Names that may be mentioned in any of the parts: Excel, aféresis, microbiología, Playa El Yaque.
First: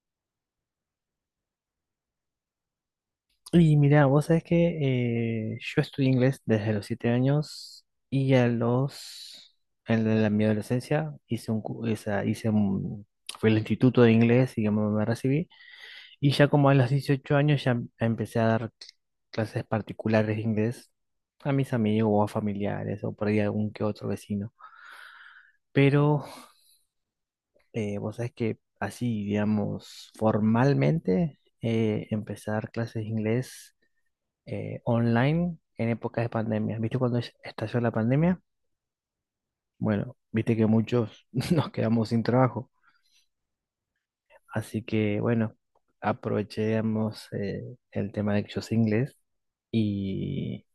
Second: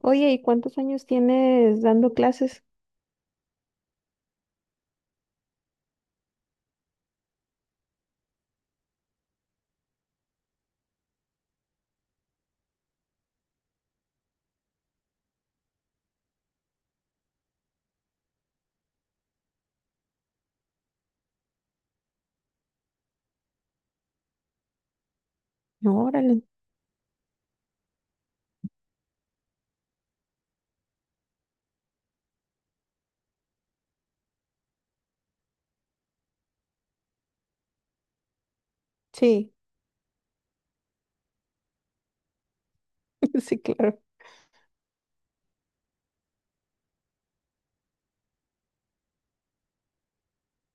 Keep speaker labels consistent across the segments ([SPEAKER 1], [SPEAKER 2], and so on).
[SPEAKER 1] Oye, ¿y cuántos años tienes dando clases?
[SPEAKER 2] Y mira, vos sabés que yo estudié inglés desde los 7 años y a los, en mi adolescencia hice un, cu- esa- hice un- fui al instituto de inglés y me recibí. Y ya como a los 18 años empecé a dar clases particulares de inglés a mis amigos o a familiares o por ahí a algún que otro vecino.
[SPEAKER 1] No,
[SPEAKER 2] Pero
[SPEAKER 1] órale.
[SPEAKER 2] vos sabés que así, digamos, formalmente, empecé a dar clases de inglés online en épocas de pandemia. ¿Viste cuando estalló la pandemia?
[SPEAKER 1] Sí.
[SPEAKER 2] Bueno, viste que muchos nos quedamos sin trabajo.
[SPEAKER 1] Sí, claro.
[SPEAKER 2] Así que, bueno, aprovechemos, el tema de que yo sé inglés y,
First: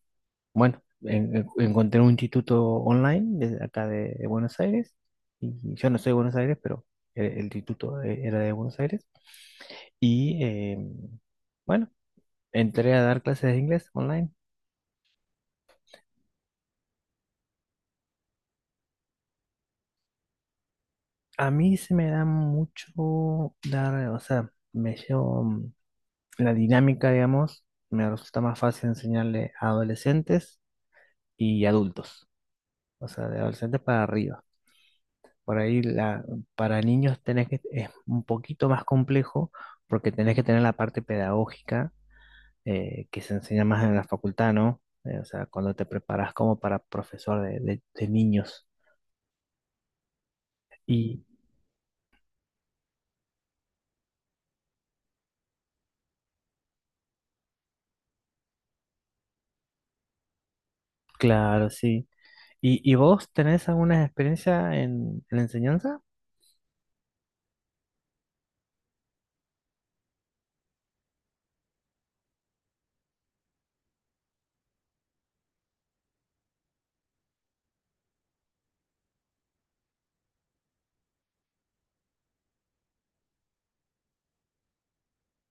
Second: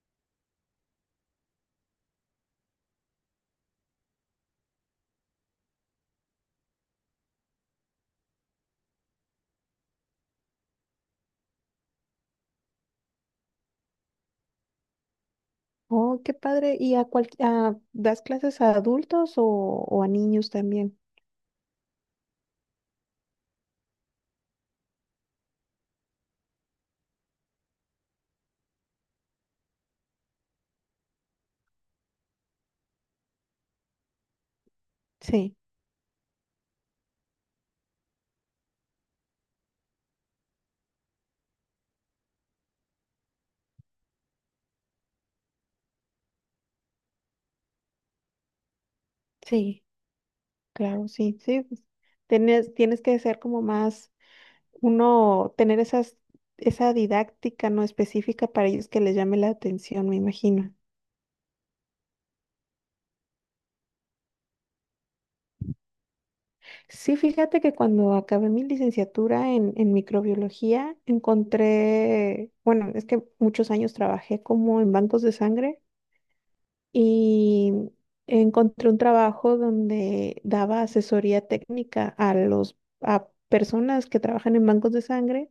[SPEAKER 2] bueno, encontré un instituto online de acá de Buenos Aires. Y yo no soy de Buenos Aires, pero el instituto, era de Buenos Aires. Y, bueno, entré a dar clases de inglés online.
[SPEAKER 1] Oh, qué padre. ¿Y a cual, das clases a adultos o a niños también?
[SPEAKER 2] A mí se me da mucho dar, o sea, me llevo la dinámica, digamos, me resulta más fácil enseñarle a adolescentes y adultos, o sea, de adolescentes para arriba.
[SPEAKER 1] Sí.
[SPEAKER 2] Por ahí la, para niños tenés que, es un poquito más complejo porque tenés que tener la parte pedagógica, que se enseña más en la facultad, ¿no? O sea, cuando te preparas como para profesor de niños.
[SPEAKER 1] Sí, claro,
[SPEAKER 2] Y
[SPEAKER 1] sí, sí, pues, tienes, tienes que ser como más, uno, tener esas, esa didáctica no específica para ellos que les llame la atención, me imagino.
[SPEAKER 2] claro, sí. Y vos tenés alguna experiencia en la enseñanza?
[SPEAKER 1] Sí, fíjate que cuando acabé mi licenciatura en microbiología, encontré, bueno, es que muchos años trabajé como en bancos de sangre y encontré un trabajo donde daba asesoría técnica a los, a personas que trabajan en bancos de sangre.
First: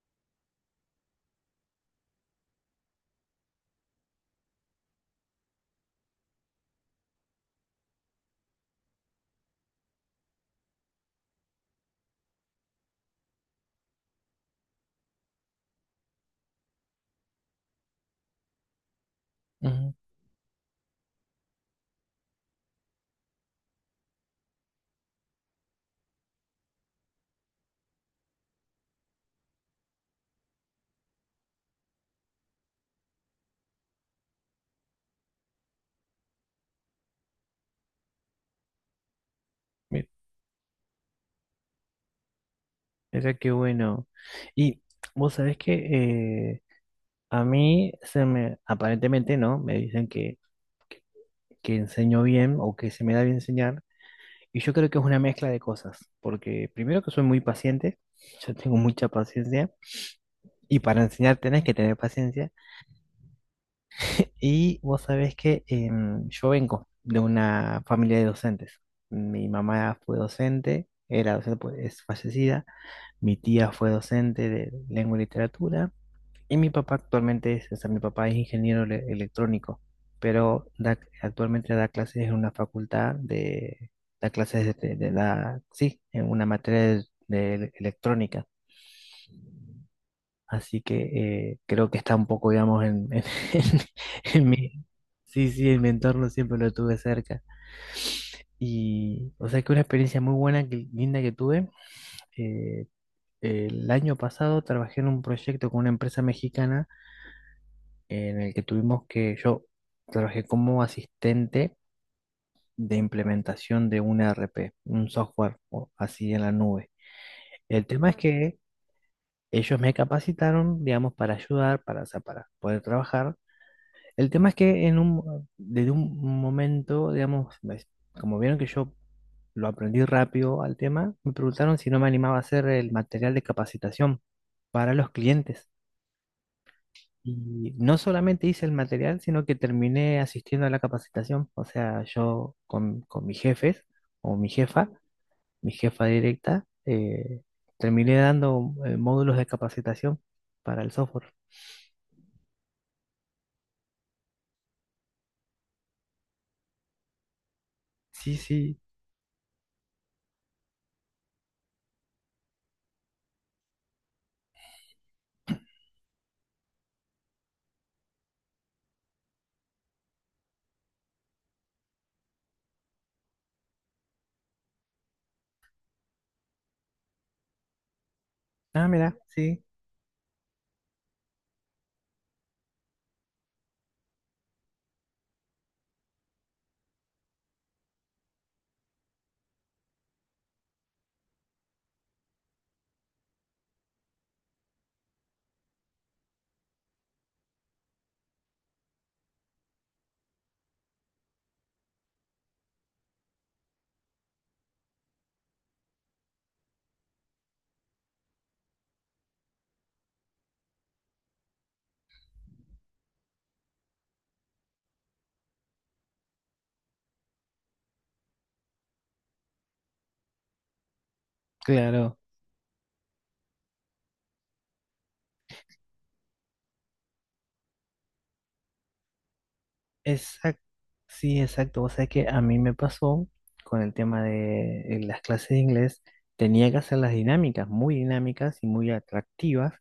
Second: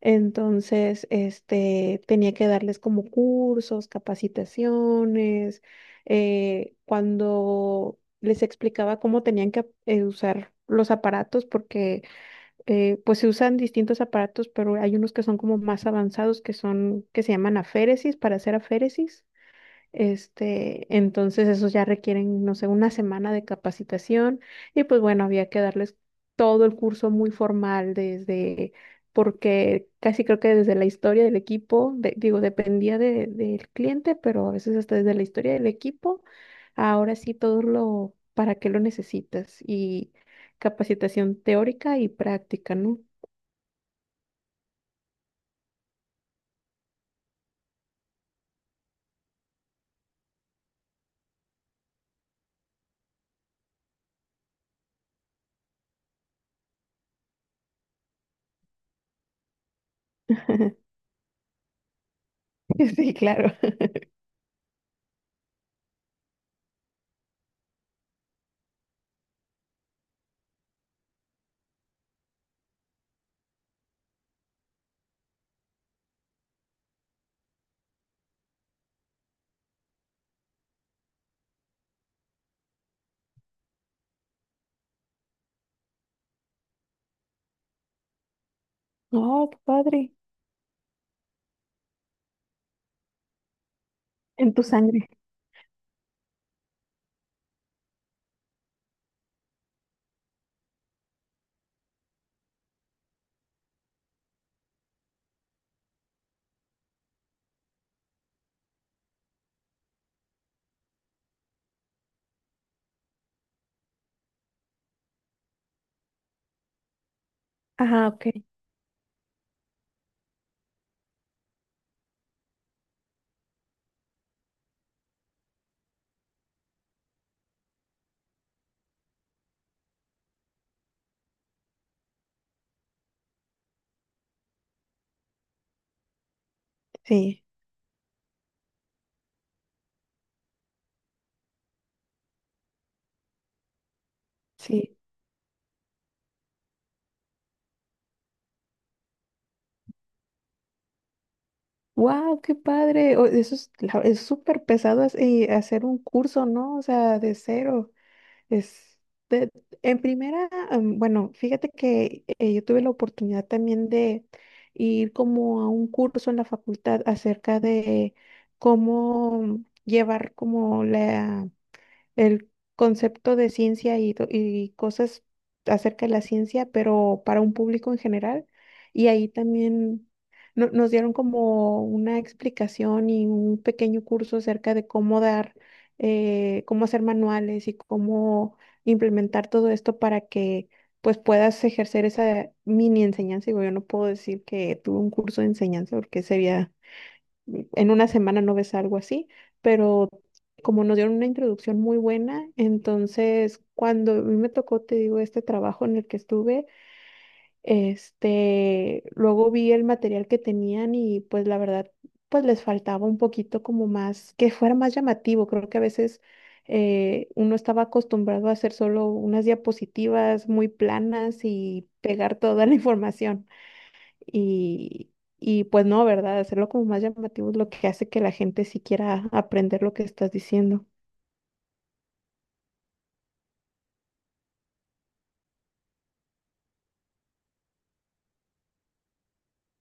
[SPEAKER 1] Entonces, este, tenía que darles como cursos, capacitaciones, cuando les explicaba cómo tenían que usar los aparatos, porque pues se usan distintos aparatos, pero hay unos que son como más avanzados, que son, que se llaman aféresis, para hacer aféresis.
[SPEAKER 2] Ujú.
[SPEAKER 1] Este, entonces esos ya requieren, no sé, una semana de capacitación y pues bueno, había que darles todo el curso muy formal desde, porque casi creo que desde la historia del equipo, digo, dependía del cliente, pero a veces hasta desde la historia del equipo, ahora sí todo lo, para qué lo necesitas
[SPEAKER 2] Mi-
[SPEAKER 1] y capacitación teórica y práctica, ¿no?
[SPEAKER 2] Mira qué bueno. Y vos sabés que, eh, a mí se me, aparentemente, ¿no? Me dicen que, que enseño bien o que se me da bien enseñar. Y yo creo que es una mezcla de cosas, porque primero que soy muy paciente, yo tengo mucha paciencia, y para enseñar tenés que tener paciencia.
[SPEAKER 1] Sí, claro.
[SPEAKER 2] Y vos sabés que, yo vengo de una familia de docentes. Mi mamá fue docente, era docente, pues, es fallecida. Mi tía fue docente de lengua y literatura. Y mi papá actualmente es, o sea, mi papá es ingeniero electrónico, pero actualmente da clases en una facultad de, da clases sí, en una materia de electrónica.
[SPEAKER 1] Oh, qué padre.
[SPEAKER 2] Así que, creo que está un poco, digamos, en en- en
[SPEAKER 1] En tu
[SPEAKER 2] mi...
[SPEAKER 1] sangre.
[SPEAKER 2] Sí, sí, en mi entorno siempre lo tuve cerca. Y, o sea, que una experiencia muy buena, que, linda que tuve. eh, el año pasado trabajé en un proyecto con una empresa mexicana en el que tuvimos que, yo trabajé como asistente de implementación de un ERP, un software o así en la nube. El
[SPEAKER 1] Ajá,
[SPEAKER 2] tema es
[SPEAKER 1] ok.
[SPEAKER 2] que ellos me capacitaron, digamos, para ayudar, para, o sea, para poder trabajar. El tema es que desde un momento, digamos, ves, como vieron que yo lo aprendí rápido al tema, me preguntaron si no me animaba a hacer el material de capacitación para los clientes.
[SPEAKER 1] Sí,
[SPEAKER 2] Y no solamente hice el material, sino que terminé asistiendo a la capacitación. O sea, yo con mis jefes o
[SPEAKER 1] sí.
[SPEAKER 2] mi jefa directa, terminé dando, módulos de capacitación para el software.
[SPEAKER 1] ¡Wow! ¡Qué padre! Eso es, es súper pesado hacer un curso, ¿no? O sea, de cero.
[SPEAKER 2] Sí, sí.
[SPEAKER 1] Es de- en primera, am, bueno, fíjate que yo tuve la oportunidad también de ir como a un curso en la facultad acerca de cómo llevar como la, el concepto de ciencia y, y cosas acerca de la ciencia, pero para un público en general.
[SPEAKER 2] Ah,
[SPEAKER 1] Y
[SPEAKER 2] mira,
[SPEAKER 1] ahí
[SPEAKER 2] sí,
[SPEAKER 1] también nos dieron como una explicación y un pequeño curso acerca de cómo dar, cómo hacer manuales y cómo implementar todo esto para que pues puedas ejercer esa mini enseñanza. Digo, yo no puedo decir que tuve un curso de enseñanza porque sería, en una semana no ves algo así, pero como nos dieron una introducción muy buena, entonces cuando a mí me tocó, te digo, este trabajo en el que estuve, este, luego vi el material que tenían y pues la verdad, pues les faltaba un poquito como más, que fuera más llamativo, creo que a veces uno estaba acostumbrado a hacer solo unas diapositivas muy planas y
[SPEAKER 2] claro.
[SPEAKER 1] pegar toda la información, y, y pues no, ¿verdad? Hacerlo como más llamativo es lo que hace que la gente sí quiera aprender lo que estás
[SPEAKER 2] Exacto,
[SPEAKER 1] diciendo.
[SPEAKER 2] sí, exacto. O sea que a mí me pasó con el tema de en las clases de inglés, tenía que hacer las dinámicas, muy dinámicas y muy atractivas,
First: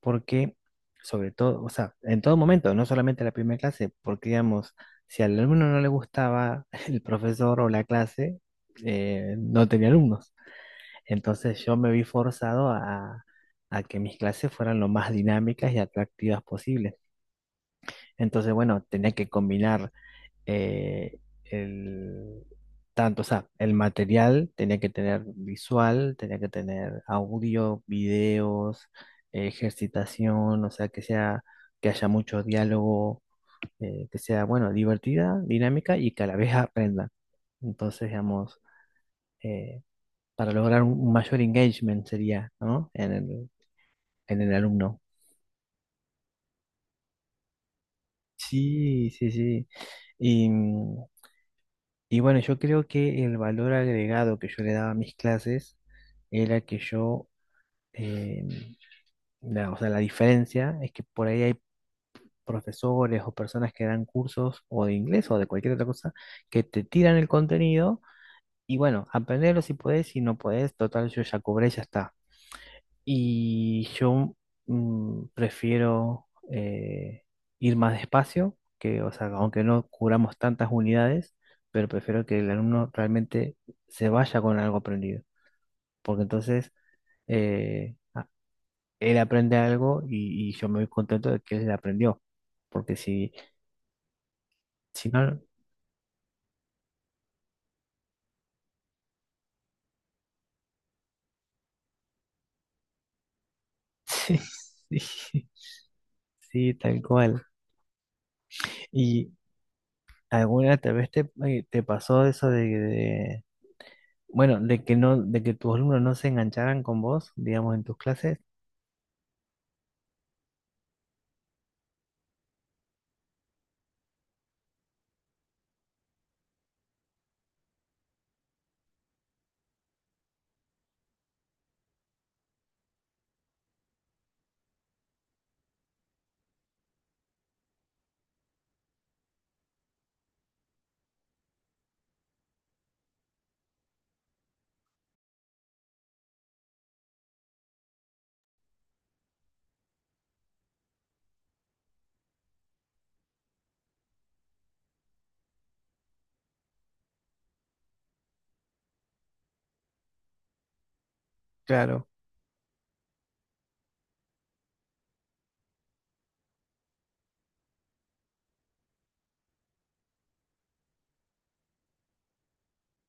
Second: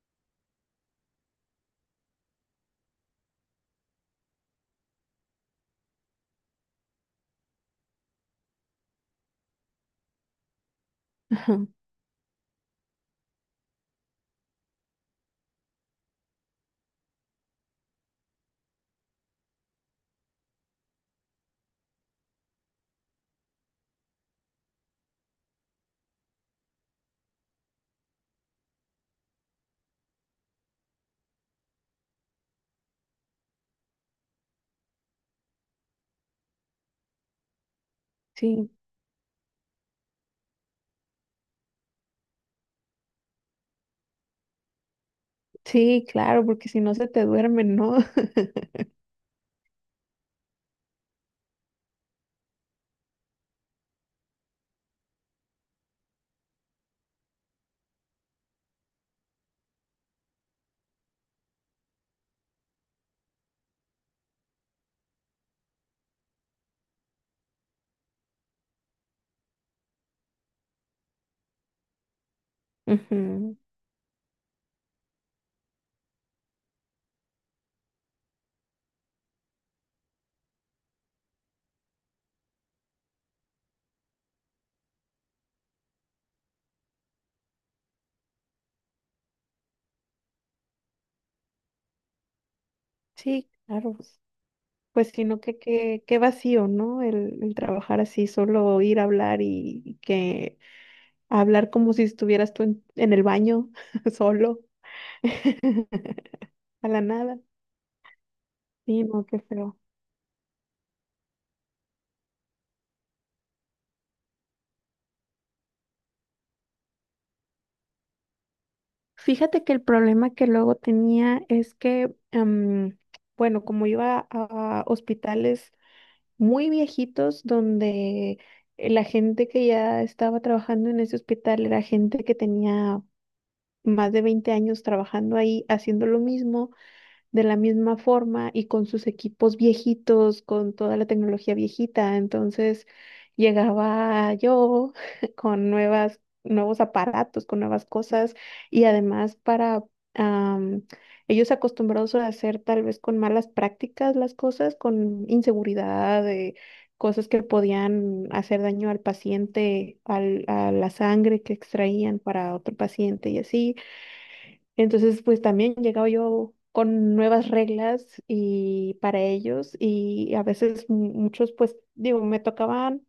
[SPEAKER 2] porque sobre todo, o sea, en todo momento, no solamente la primera clase, porque digamos, si al alumno no le gustaba el profesor o la clase, no tenía alumnos. Entonces
[SPEAKER 1] Ajá.
[SPEAKER 2] yo me vi forzado a que mis clases fueran lo más dinámicas y atractivas posibles. Entonces, bueno, tenía que combinar, eh, el, tanto, o sea, el material tenía que tener visual, tenía que tener audio, videos, ejercitación, o sea, que haya mucho diálogo, que sea, bueno, divertida, dinámica y que a la vez aprenda. Entonces, digamos,
[SPEAKER 1] Sí,
[SPEAKER 2] eh, para lograr un mayor engagement sería, ¿no? En el alumno.
[SPEAKER 1] sí, claro, porque si no se te duermen, ¿no?
[SPEAKER 2] Sí, sí, sí. Y, y bueno, yo creo que el valor agregado que yo le daba a mis clases era que yo, eh, o sea, la diferencia es que por ahí hay profesores o personas que dan cursos o de inglés o de cualquier otra cosa que te tiran el contenido y bueno, aprenderlo si podés, si no podés, total, yo ya cobré, ya está.
[SPEAKER 1] Ujú.
[SPEAKER 2] Y yo, prefiero, ir más despacio, que, o sea, aunque no cubramos tantas unidades, pero prefiero que el alumno realmente se vaya con algo aprendido, porque entonces, eh, a- él aprende algo y yo me voy contento de que él aprendió, porque si,
[SPEAKER 1] Sí, claro.
[SPEAKER 2] si
[SPEAKER 1] Pues sino
[SPEAKER 2] no,
[SPEAKER 1] que qué qué vacío, ¿no? El trabajar así, solo ir a hablar y que hablar como si estuvieras tú en el baño, solo,
[SPEAKER 2] sí, sí, sí,
[SPEAKER 1] a la
[SPEAKER 2] tal
[SPEAKER 1] nada.
[SPEAKER 2] cual.
[SPEAKER 1] Sí, no,
[SPEAKER 2] ¿Y
[SPEAKER 1] qué feo.
[SPEAKER 2] alguna tal vez te, te pasó eso de, bueno, de que no, de que tus alumnos no se engancharan con vos, digamos, en tus clases?
[SPEAKER 1] Fíjate que el problema que luego tenía es que, bueno, como iba a hospitales muy viejitos donde la gente que ya estaba trabajando en ese hospital era gente que tenía más de 20 años trabajando ahí haciendo lo mismo de la misma forma y con sus equipos viejitos, con toda la tecnología viejita. Entonces llegaba yo con nuevas, nuevos aparatos, con nuevas cosas y además para am, ellos acostumbrados a hacer tal vez con malas prácticas las cosas, con inseguridad, de cosas que podían hacer daño al paciente, al, a la sangre que
[SPEAKER 2] Claro,
[SPEAKER 1] extraían para otro paciente y así. Entonces, pues también llegaba yo con nuevas reglas y para ellos y a veces muchos, pues digo, me tocaban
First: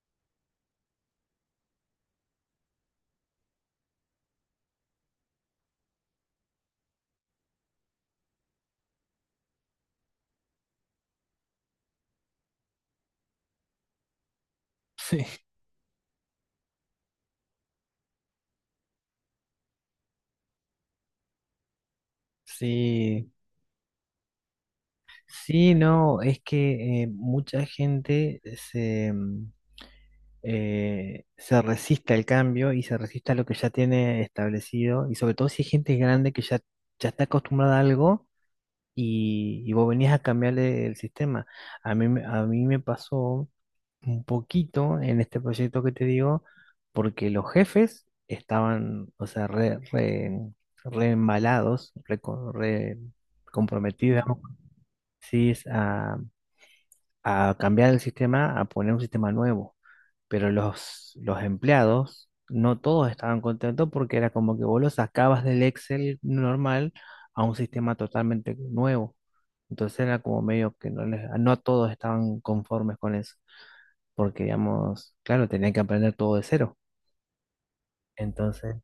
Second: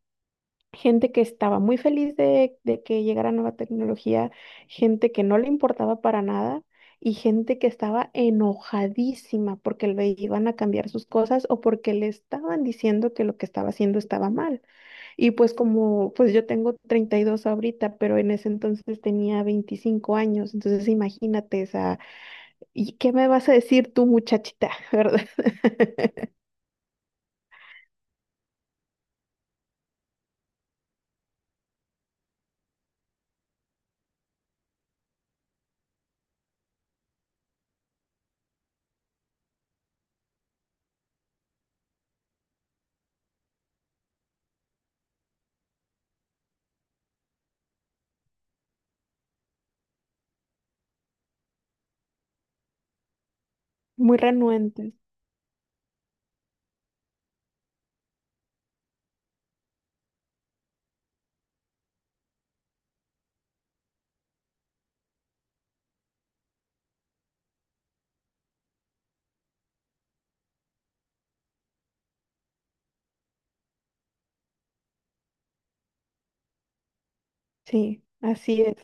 [SPEAKER 1] gente que estaba muy feliz de que llegara nueva tecnología, gente que no le importaba para nada y gente que estaba enojadísima porque le iban a cambiar sus cosas o porque le estaban diciendo que lo que estaba haciendo estaba mal.
[SPEAKER 2] sí,
[SPEAKER 1] Y pues como, pues yo tengo 32 ahorita, pero en ese entonces tenía 25 años, entonces imagínate esa. ¿Y qué me
[SPEAKER 2] sí,
[SPEAKER 1] vas a decir tú, muchachita? ¿Verdad?
[SPEAKER 2] sí, no, es que, mucha gente se, se resiste al cambio y se resiste a lo que ya tiene establecido, y sobre todo si hay gente grande que ya, ya está acostumbrada a algo y vos venías a cambiarle el sistema. A mí, a mí me pasó un poquito en este proyecto que te digo, porque los jefes estaban, o sea, re, re, re embalados, re
[SPEAKER 1] Muy
[SPEAKER 2] comprometidos, digamos,
[SPEAKER 1] renuentes.
[SPEAKER 2] sí, es a cambiar el sistema, a poner un sistema nuevo. Pero los empleados, no todos estaban contentos porque era como que vos los sacabas del Excel normal a un sistema totalmente nuevo. Entonces era como medio que no, no todos estaban conformes con eso porque, digamos, claro, tenían que aprender todo de cero.
[SPEAKER 1] Sí, así
[SPEAKER 2] Entonces,
[SPEAKER 1] es.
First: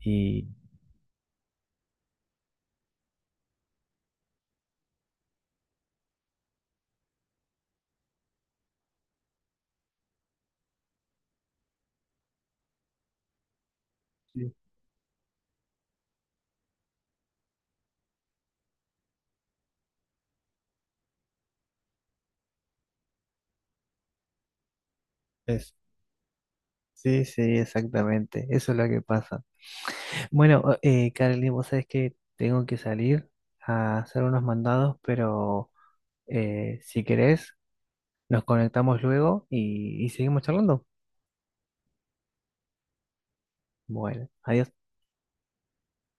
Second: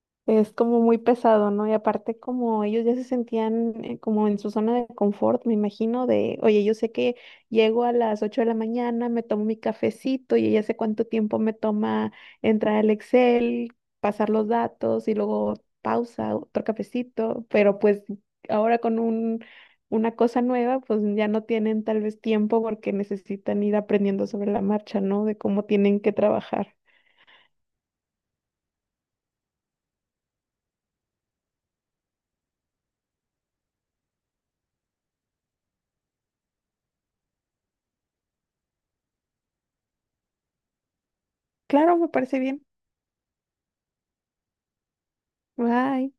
[SPEAKER 2] y
[SPEAKER 1] Es como muy pesado, ¿no? Y aparte como ellos ya se sentían como en su zona de confort, me imagino, de, oye, yo sé que llego a las 8 de la mañana, me tomo mi cafecito y ya sé cuánto tiempo me toma entrar al Excel, pasar los
[SPEAKER 2] sí,
[SPEAKER 1] datos y luego pausa, otro cafecito, pero pues ahora con un, una cosa nueva, pues ya no tienen tal vez tiempo porque necesitan ir aprendiendo sobre la marcha, ¿no? De cómo
[SPEAKER 2] es-
[SPEAKER 1] tienen que trabajar.
[SPEAKER 2] sí, sí, exactamente, eso es lo que pasa. Bueno, Carly, vos sabés que tengo que salir a hacer unos mandados, pero si querés, nos conectamos luego y seguimos charlando.
[SPEAKER 1] Claro, me parece bien.
[SPEAKER 2] Bueno, adiós.
[SPEAKER 1] Bye.